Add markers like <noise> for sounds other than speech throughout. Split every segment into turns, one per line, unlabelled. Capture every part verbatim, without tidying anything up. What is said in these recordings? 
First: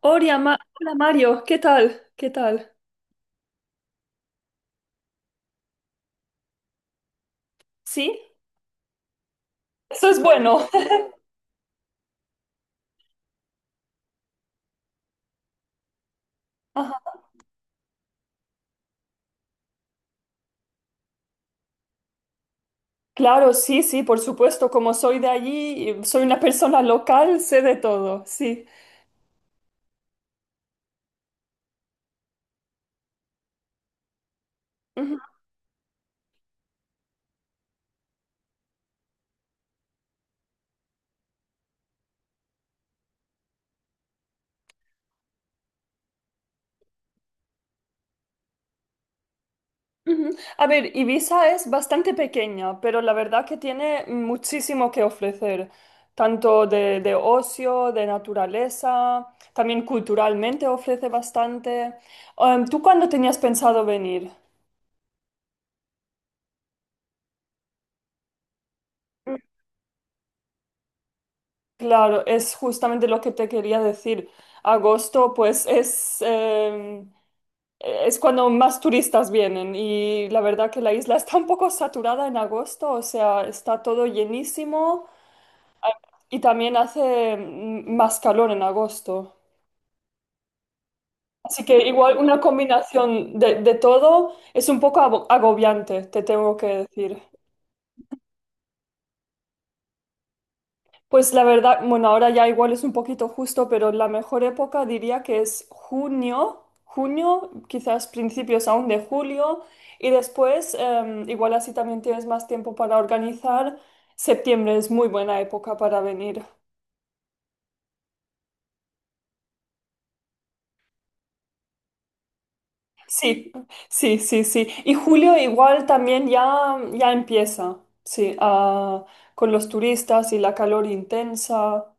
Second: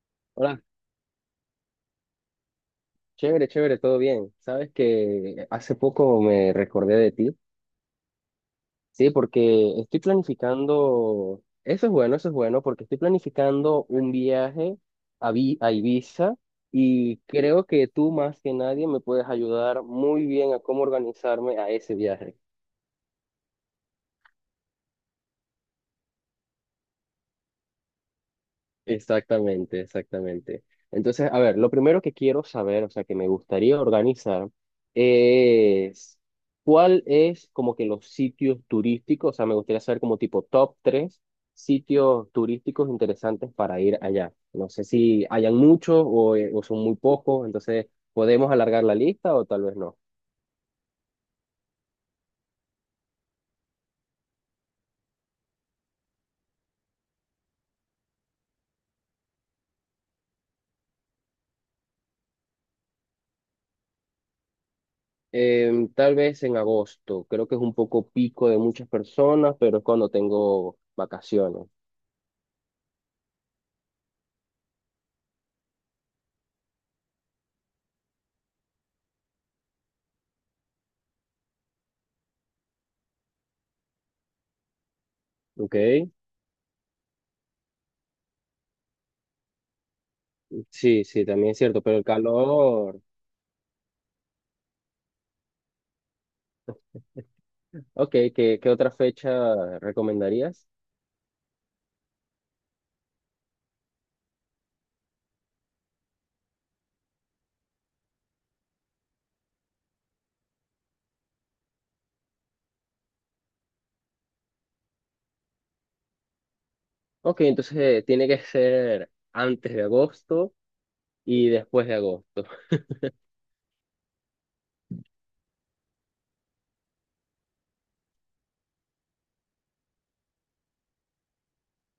Hola, Ma-
Hola,
hola Mario, ¿qué tal? ¿Qué tal?
chévere, chévere, todo bien. Sabes que hace poco me recordé de ti,
Sí,
sí, porque estoy
eso es bueno. <laughs>
planificando, eso es bueno, eso es bueno, porque estoy planificando un viaje a, Vi- a Ibiza, y
Ajá.
creo que tú más que nadie me puedes ayudar muy bien a cómo organizarme a ese viaje.
Claro, sí, sí, por supuesto, como soy de allí, y soy una persona local, sé de todo, sí.
Exactamente, exactamente. Entonces, a ver, lo primero que quiero saber, o sea, que me gustaría organizar,
Ujú,
es cuál es como que los sitios turísticos. O sea, me gustaría saber como tipo top tres sitios turísticos interesantes para ir allá. No sé si hayan muchos o, eh, o son muy pocos. Entonces podemos alargar la lista o tal vez no.
ujú. A ver, Ibiza es bastante pequeña, pero la verdad que tiene muchísimo que ofrecer, tanto de, de ocio, de naturaleza, también culturalmente ofrece bastante. Em, ¿tú cuándo tenías pensado venir?
Em, tal vez en agosto, creo que es un poco pico de muchas personas, pero es cuando tengo vacaciones.
Claro, es justamente lo que te quería decir. Agosto, pues es, em, es cuando más turistas vienen y la verdad que la isla está un poco saturada en agosto, o sea, está todo llenísimo
¿Ok?
y también hace mm, más calor en agosto.
Sí, sí, también es
Así
cierto,
que
pero el
igual una
calor.
combinación de, de todo es un poco abo- agobiante, te tengo que decir.
Ok, ¿qué, qué otra fecha recomendarías?
Pues la verdad, bueno, ahora ya igual es un poquito justo, pero la mejor época diría que es junio, junio, quizás principios aún de julio, y después, em, igual así también tienes más tiempo para organizar. Septiembre es muy buena época para venir.
Ok, entonces eh, tiene que ser antes de agosto y después de agosto. <laughs>
Sí, sí, sí, sí. Y julio igual también ya, ya empieza, sí, a- con los turistas y la calor intensa.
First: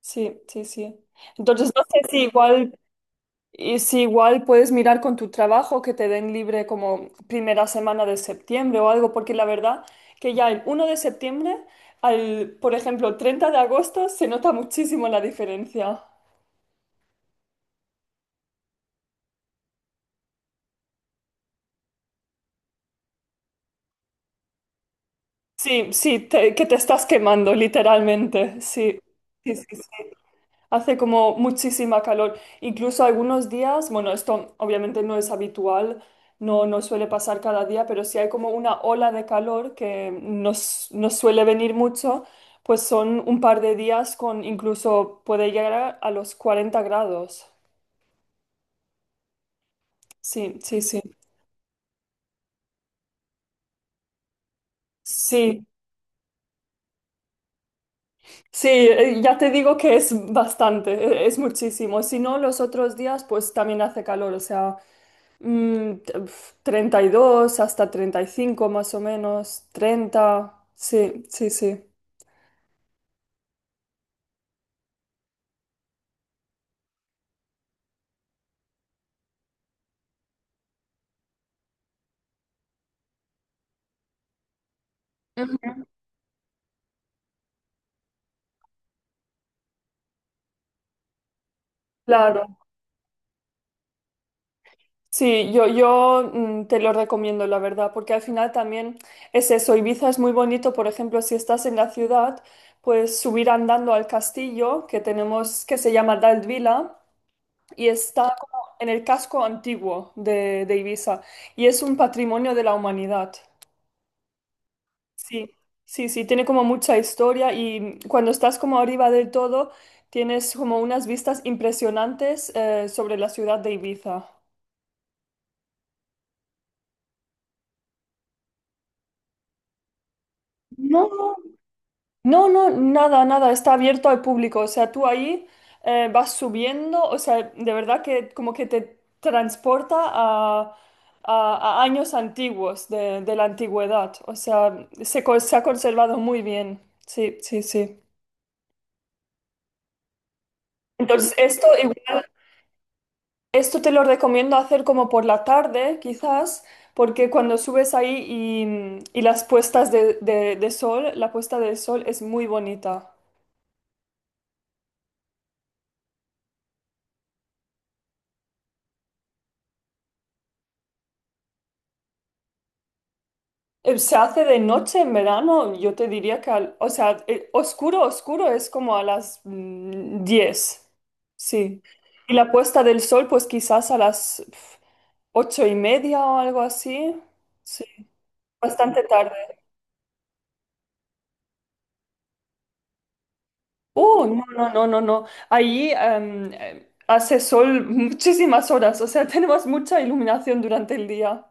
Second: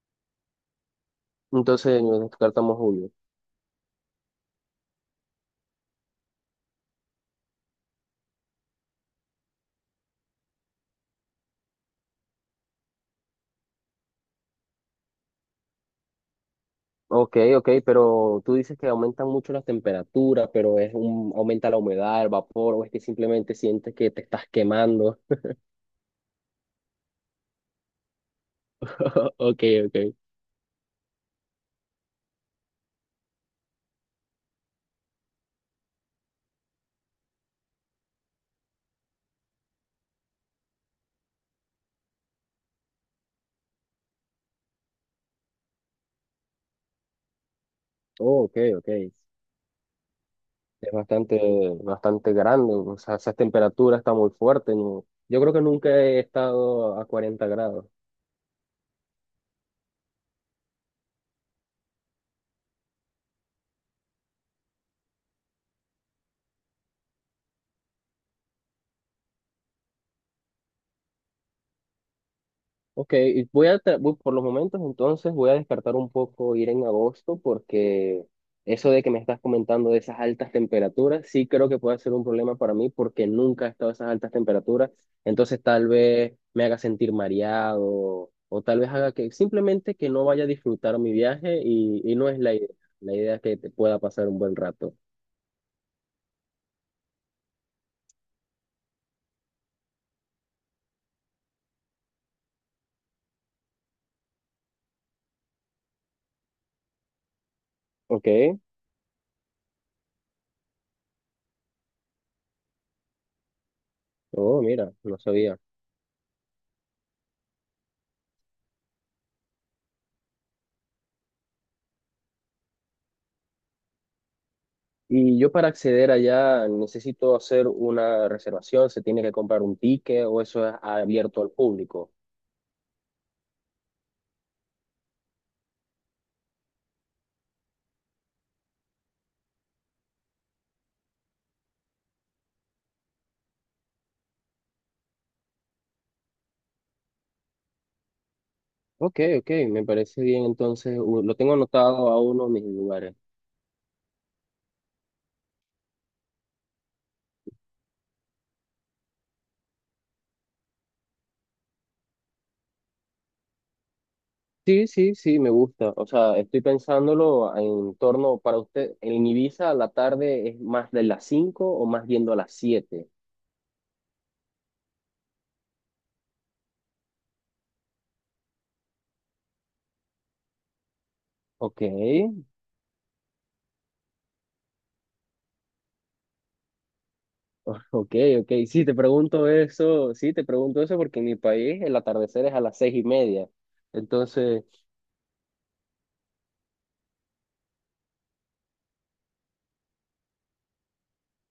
Sí, sí, sí. Entonces, no sé
Entonces nos
si
descartamos
igual.
julio.
Y si igual puedes mirar con tu trabajo que te den libre como primera semana de septiembre o algo, porque la verdad que ya el uno de septiembre al, por ejemplo, treinta de agosto se nota muchísimo la diferencia.
Ok, ok, pero tú dices que aumentan mucho las temperaturas, pero es un, aumenta la humedad, el vapor, o es que simplemente sientes que te estás quemando.
Sí, sí, te- que te estás quemando, literalmente. Sí,
<laughs>
sí,
Ok,
sí, sí.
ok.
Hace como muchísima calor. Incluso algunos días, bueno, esto obviamente no es habitual, no, no suele pasar cada día, pero si hay como una ola de calor que nos, nos suele venir mucho, pues son un par de días con incluso puede llegar a, a los cuarenta grados.
Oh, ok, ok.
Sí, sí,
Es
sí.
bastante, bastante grande. O sea, esa temperatura está muy fuerte, ¿no? Yo creo que
Sí,
nunca he estado a cuarenta grados.
sí, eh, ya te digo que es bastante, eh, es muchísimo. Si no, los otros días pues también hace calor, o sea... Mm, t- pf, treinta y dos hasta treinta y cinco más o menos, treinta, sí, sí, sí.
Ok, y voy a, tra- voy- por los momentos entonces voy a descartar un poco ir en agosto, porque eso de que me estás comentando de esas altas temperaturas, sí creo que puede ser un problema para mí, porque nunca he estado a esas altas temperaturas. Entonces
Ujú.
tal vez me haga sentir mareado, o tal vez haga que simplemente que no vaya a disfrutar mi viaje, y, y no es la
Claro,
idea. La idea es que te pueda pasar un buen rato.
sí, yo, yo mm, te lo recomiendo, la verdad, porque al final también es eso, Ibiza es muy bonito, por ejemplo, si estás en la ciudad, pues subir andando al castillo que tenemos, que se llama Daldvila, y está como
Ok,
en el casco antiguo de, de Ibiza, y es un patrimonio de la humanidad.
oh, mira, no
Sí,
sabía.
sí, sí, tiene como mucha historia y cuando estás como arriba del todo, tienes como unas vistas impresionantes eh, sobre la ciudad de Ibiza.
Y yo para acceder allá, ¿necesito hacer una reservación, se tiene que comprar un ticket, o eso es
No.
abierto al público?
No, no, nada, nada, está abierto al público, o sea, tú ahí eh, vas subiendo, o sea, de verdad que como que te transporta a, a- a años antiguos de, de la antigüedad, o sea, se, co- se ha conservado muy bien, sí, sí, sí.
Ok, ok, me parece bien. Entonces u-
Entonces,
lo tengo
esto
anotado a
igual.
uno de mis lugares.
Esto te lo recomiendo hacer como por la tarde, quizás, porque cuando subes ahí y, y las puestas de, de- de sol, la puesta de sol es muy bonita.
Sí, sí, sí, me gusta. O sea, estoy pensándolo en torno para usted, en Ibiza la tarde es más de las cinco o más yendo a las siete.
Eh, Se hace de noche en verano, yo te diría que, al- o sea, eh, oscuro, oscuro es como a las mm, diez,
Ok.
sí. Y la puesta del sol, pues quizás a las pf, ocho y media o algo así, sí,
<laughs> Ok, ok. Sí, te
bastante tarde.
pregunto eso, sí, te pregunto eso porque en mi país el atardecer es a las seis y media.
Oh, no,
Entonces,
no, no, no, no. Ahí em, em, hace sol muchísimas horas, o sea, <laughs> tenemos mucha iluminación durante el día.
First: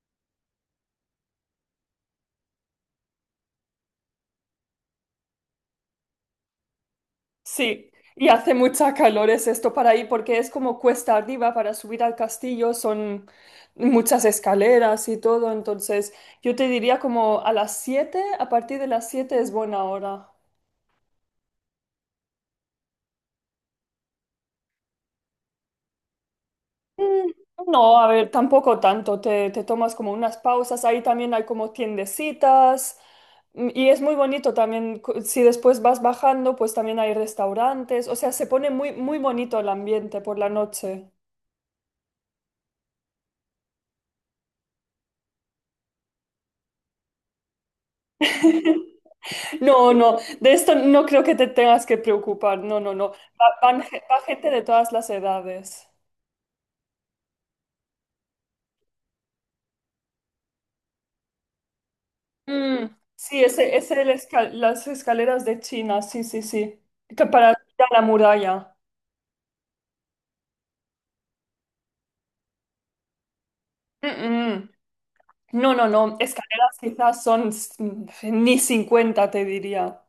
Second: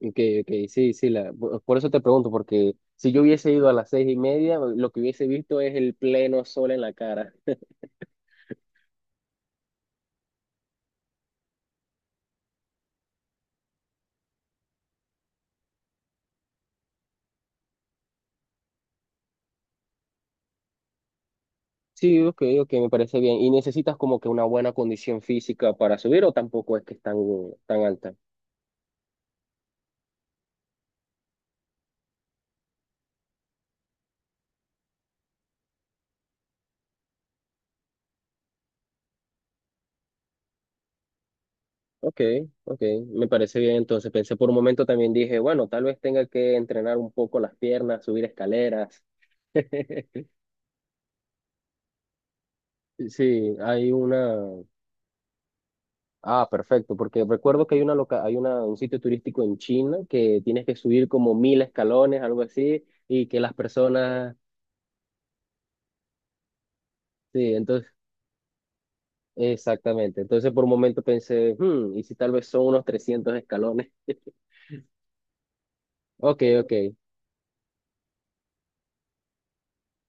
ok, ok, sí, sí, la, por por eso te pregunto, porque si yo hubiese ido a las seis y media, lo que hubiese visto es el pleno sol en la cara.
Sí, y hace mucha calor es esto para ahí porque es como cuesta arriba para subir al castillo, son muchas escaleras y todo, entonces yo te diría como a las siete, a partir de las siete es buena hora.
Sí, ok, ok, me parece bien. ¿Y necesitas como que una buena condición física para subir, o tampoco es que es tan,
Mm.
tan
No, a
alta?
ver, tampoco tanto. Te, te tomas como unas pausas. Ahí también hay como tiendecitas. mm, Y es muy bonito también. cu- Si después vas bajando, pues también hay restaurantes. O sea, se pone muy, muy bonito el ambiente por la noche.
Ok, ok, me parece bien. Entonces pensé por un momento, también dije, bueno, tal vez tenga que entrenar un poco las piernas, subir escaleras.
<laughs> No, no,
<laughs>
de esto no creo que te tengas que preocupar. No, no, no. Va,
Sí,
van
hay
ge- va gente
una.
de todas las edades.
Ah, perfecto, porque recuerdo que hay una loca... hay una... un sitio turístico en China que tienes que subir como mil escalones, algo así,
Mm,
y que
sí,
las
ese, ese el
personas.
esca- las escaleras de China. Sí, sí, sí. Que para
Sí,
ir
entonces,
a la muralla.
exactamente. Entonces por un momento pensé, hmm, ¿y si tal vez son unos trescientos escalones?
Mm, mm. No, no, no,
Ok, ok.
escaleras quizás son s- ni cincuenta, te diría.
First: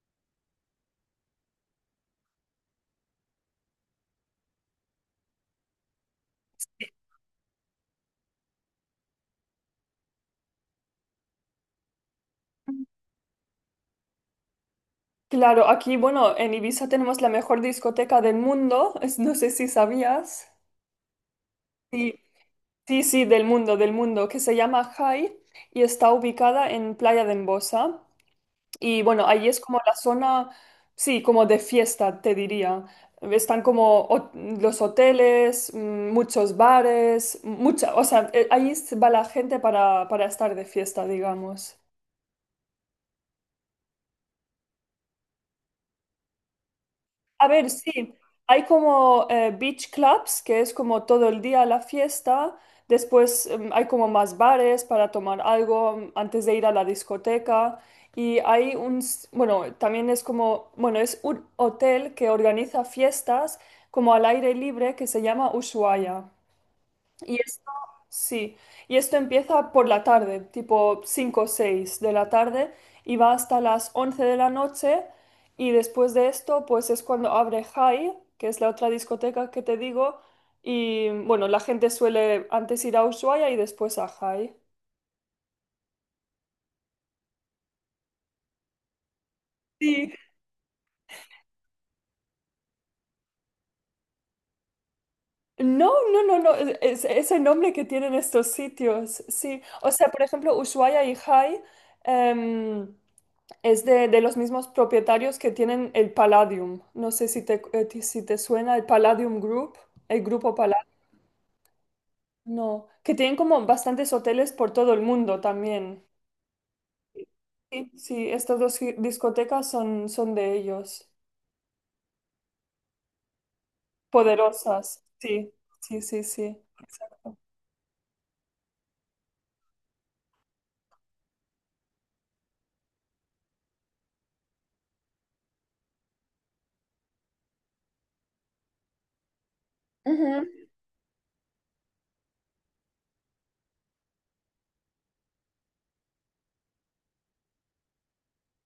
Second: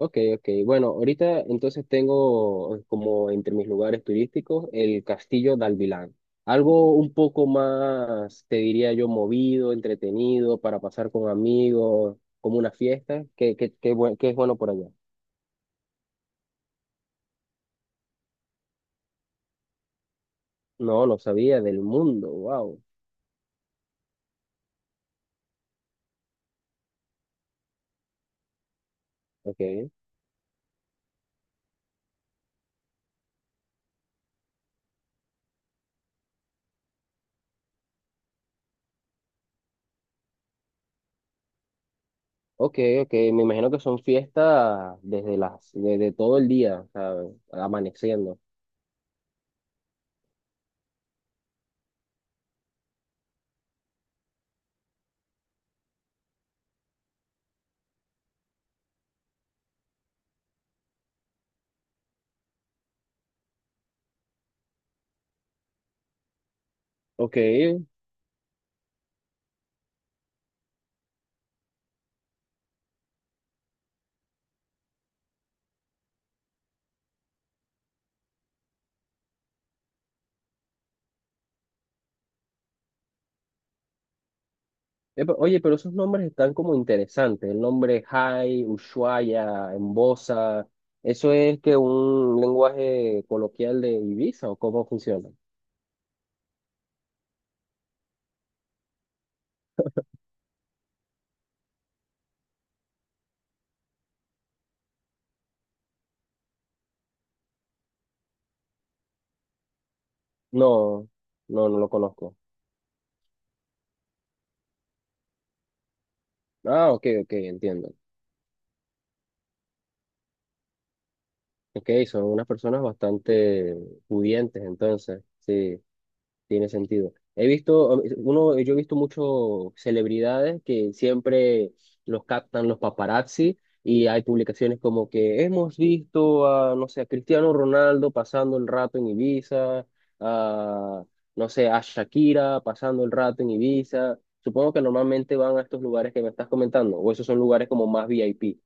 Ok, ok. Bueno, ahorita entonces tengo eh, como entre mis lugares turísticos el Castillo de Alvilán. Algo un poco más, te diría yo, movido, entretenido, para pasar con amigos, como una fiesta. ¿Qué, qué, qué, buen- qué es bueno por allá?
Claro, aquí, bueno, en Ibiza tenemos la mejor discoteca del mundo, es- no sé si sabías.
No, no sabía del
Sí,
mundo. Wow.
sí, sí, del mundo, del mundo, que se llama Jai y está ubicada en Playa de Embosa. Y bueno, ahí es como
Ok,
la zona, sí, como de fiesta, te diría. Están como ho- los hoteles, mm, muchos bares, mucha, o sea, eh, ahí va la gente para, para estar de fiesta, digamos.
ok, ok. Me imagino que son fiestas desde las, desde todo el día, ¿sabes?
A ver, sí,
Amaneciendo.
hay como eh, beach clubs, que es como todo el día la fiesta, después em, hay como más bares para tomar algo mm, antes de ir a la discoteca y hay un, s- bueno, también es como, bueno, es un hotel que organiza fiestas como al aire libre que se llama Ushuaia.
Ok,
Y esto, sí, y esto empieza por la tarde, tipo cinco o seis de la tarde, y va hasta las once de la noche, y después de esto, pues es cuando abre High, que es la otra discoteca que te digo, y bueno, la gente suele antes ir a Ushuaia y después a High.
epa, oye, pero esos nombres están como interesantes. El nombre Hai, Ushuaia,
Sí.
Embosa, ¿eso es que un lenguaje coloquial de Ibiza o cómo funciona?
No, no, no, no, es, es- es el nombre que tienen estos sitios, sí. O sea, por ejemplo, Ushuaia y High em, Es de, de los mismos propietarios que tienen el Palladium. No sé si te, eh, ti- si te suena el Palladium Group, el grupo Palladium.
No, no, no lo conozco.
No, que tienen como bastantes hoteles por todo el mundo también.
Ah, ok, ok,
Sí,
entiendo.
sí, estas dos gi- discotecas son, son de ellos.
Ok, son unas personas bastante pudientes
Poderosas,
entonces,
sí,
sí.
sí, sí, sí.
Tiene sentido. He visto, um, uno, yo he visto muchos celebridades que siempre los captan los paparazzi, y hay publicaciones como que hemos visto a, no sé, a Cristiano Ronaldo pasando el rato en Ibiza,
Ujú.
a, no sé, a Shakira pasando el rato en Ibiza. Supongo que normalmente van a estos lugares que me estás comentando, o esos son lugares como más VIP.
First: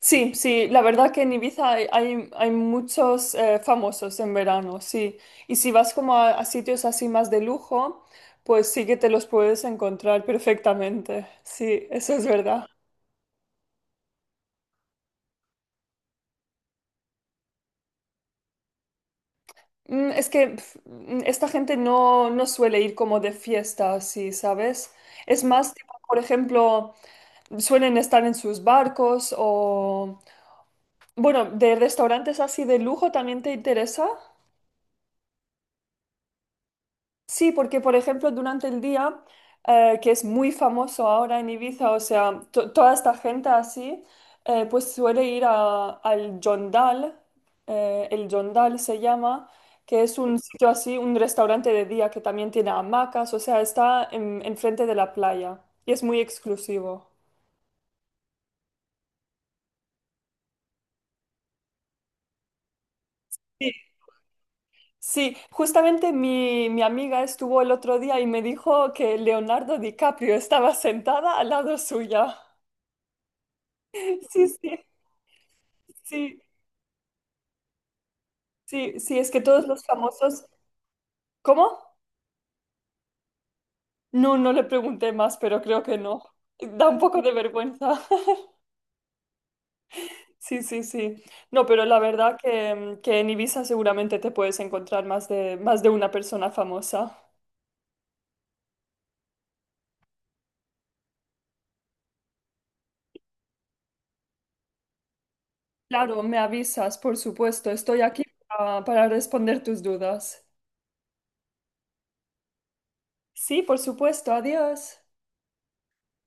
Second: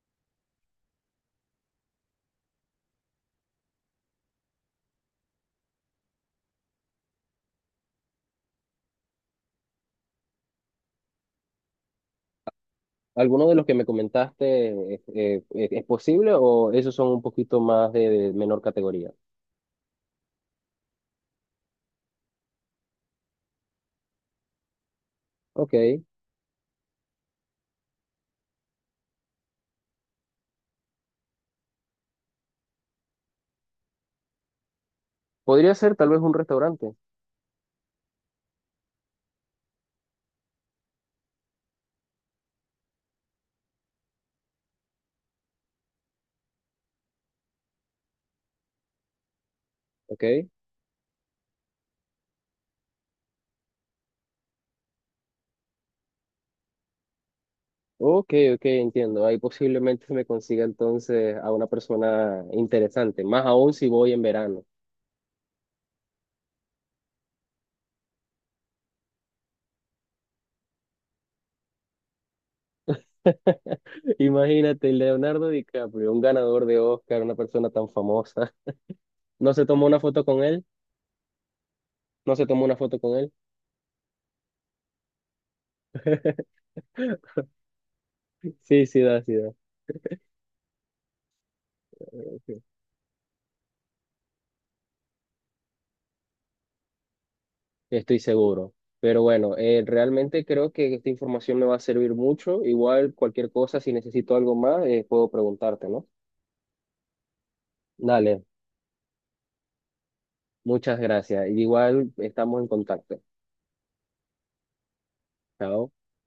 Sí, sí, la verdad que en Ibiza hay, hay, hay muchos eh, famosos en verano, sí. Y si vas como a, a sitios así más de lujo, pues sí que te los puedes encontrar perfectamente. Sí, eso es verdad.
¿Alguno de los que me comentaste eh, eh, es posible, o esos son un poquito más de de menor categoría?
Mm, Es que pf, mm, esta gente no, no suele ir como de fiesta así, ¿sabes? Es más, tipo,
Ok.
por ejemplo, suelen estar en sus barcos o... Bueno, ¿de restaurantes así de lujo también te interesa?
Podría ser tal vez un restaurante.
Sí, porque por ejemplo durante el día, eh, que es muy famoso ahora en Ibiza, o sea, to- toda esta gente así, eh, pues suele ir a- al Jondal, eh, el Jondal se llama, que es
¿Ok?
un sitio así, un restaurante de día que también tiene hamacas, o sea, está en, enfrente de la playa y es muy exclusivo.
Ok, ok, entiendo. Ahí posiblemente se me consiga entonces a una persona interesante, más
Sí,
aún si voy en verano.
sí, justamente mi, mi amiga estuvo el otro día y me dijo que Leonardo DiCaprio estaba sentada al lado suya.
<laughs>
<laughs> Sí, sí,
Imagínate, Leonardo DiCaprio, un
sí.
ganador de Oscar, una persona tan famosa.
Sí, sí, es que
¿No se
todos los
tomó una foto con
famosos...
él?
¿Cómo?
¿No se tomó una foto con él?
No, no le pregunté más, pero creo que no. Da un poco de vergüenza. <laughs>
Sí, sí da, sí da.
Sí, sí, sí. No, pero la verdad
Ok.
que, mm, que en Ibiza seguramente te puedes encontrar más de, más de una persona famosa.
Estoy seguro. Pero bueno, eh, realmente creo que esta información me va a servir mucho. Igual cualquier cosa, si necesito algo más, eh, puedo preguntarte, ¿no?
Claro, me avisas, por supuesto. Estoy aquí
Dale.
para, para responder tus dudas.
Muchas gracias. Igual estamos en contacto.
Sí, por supuesto. Adiós.
Chao.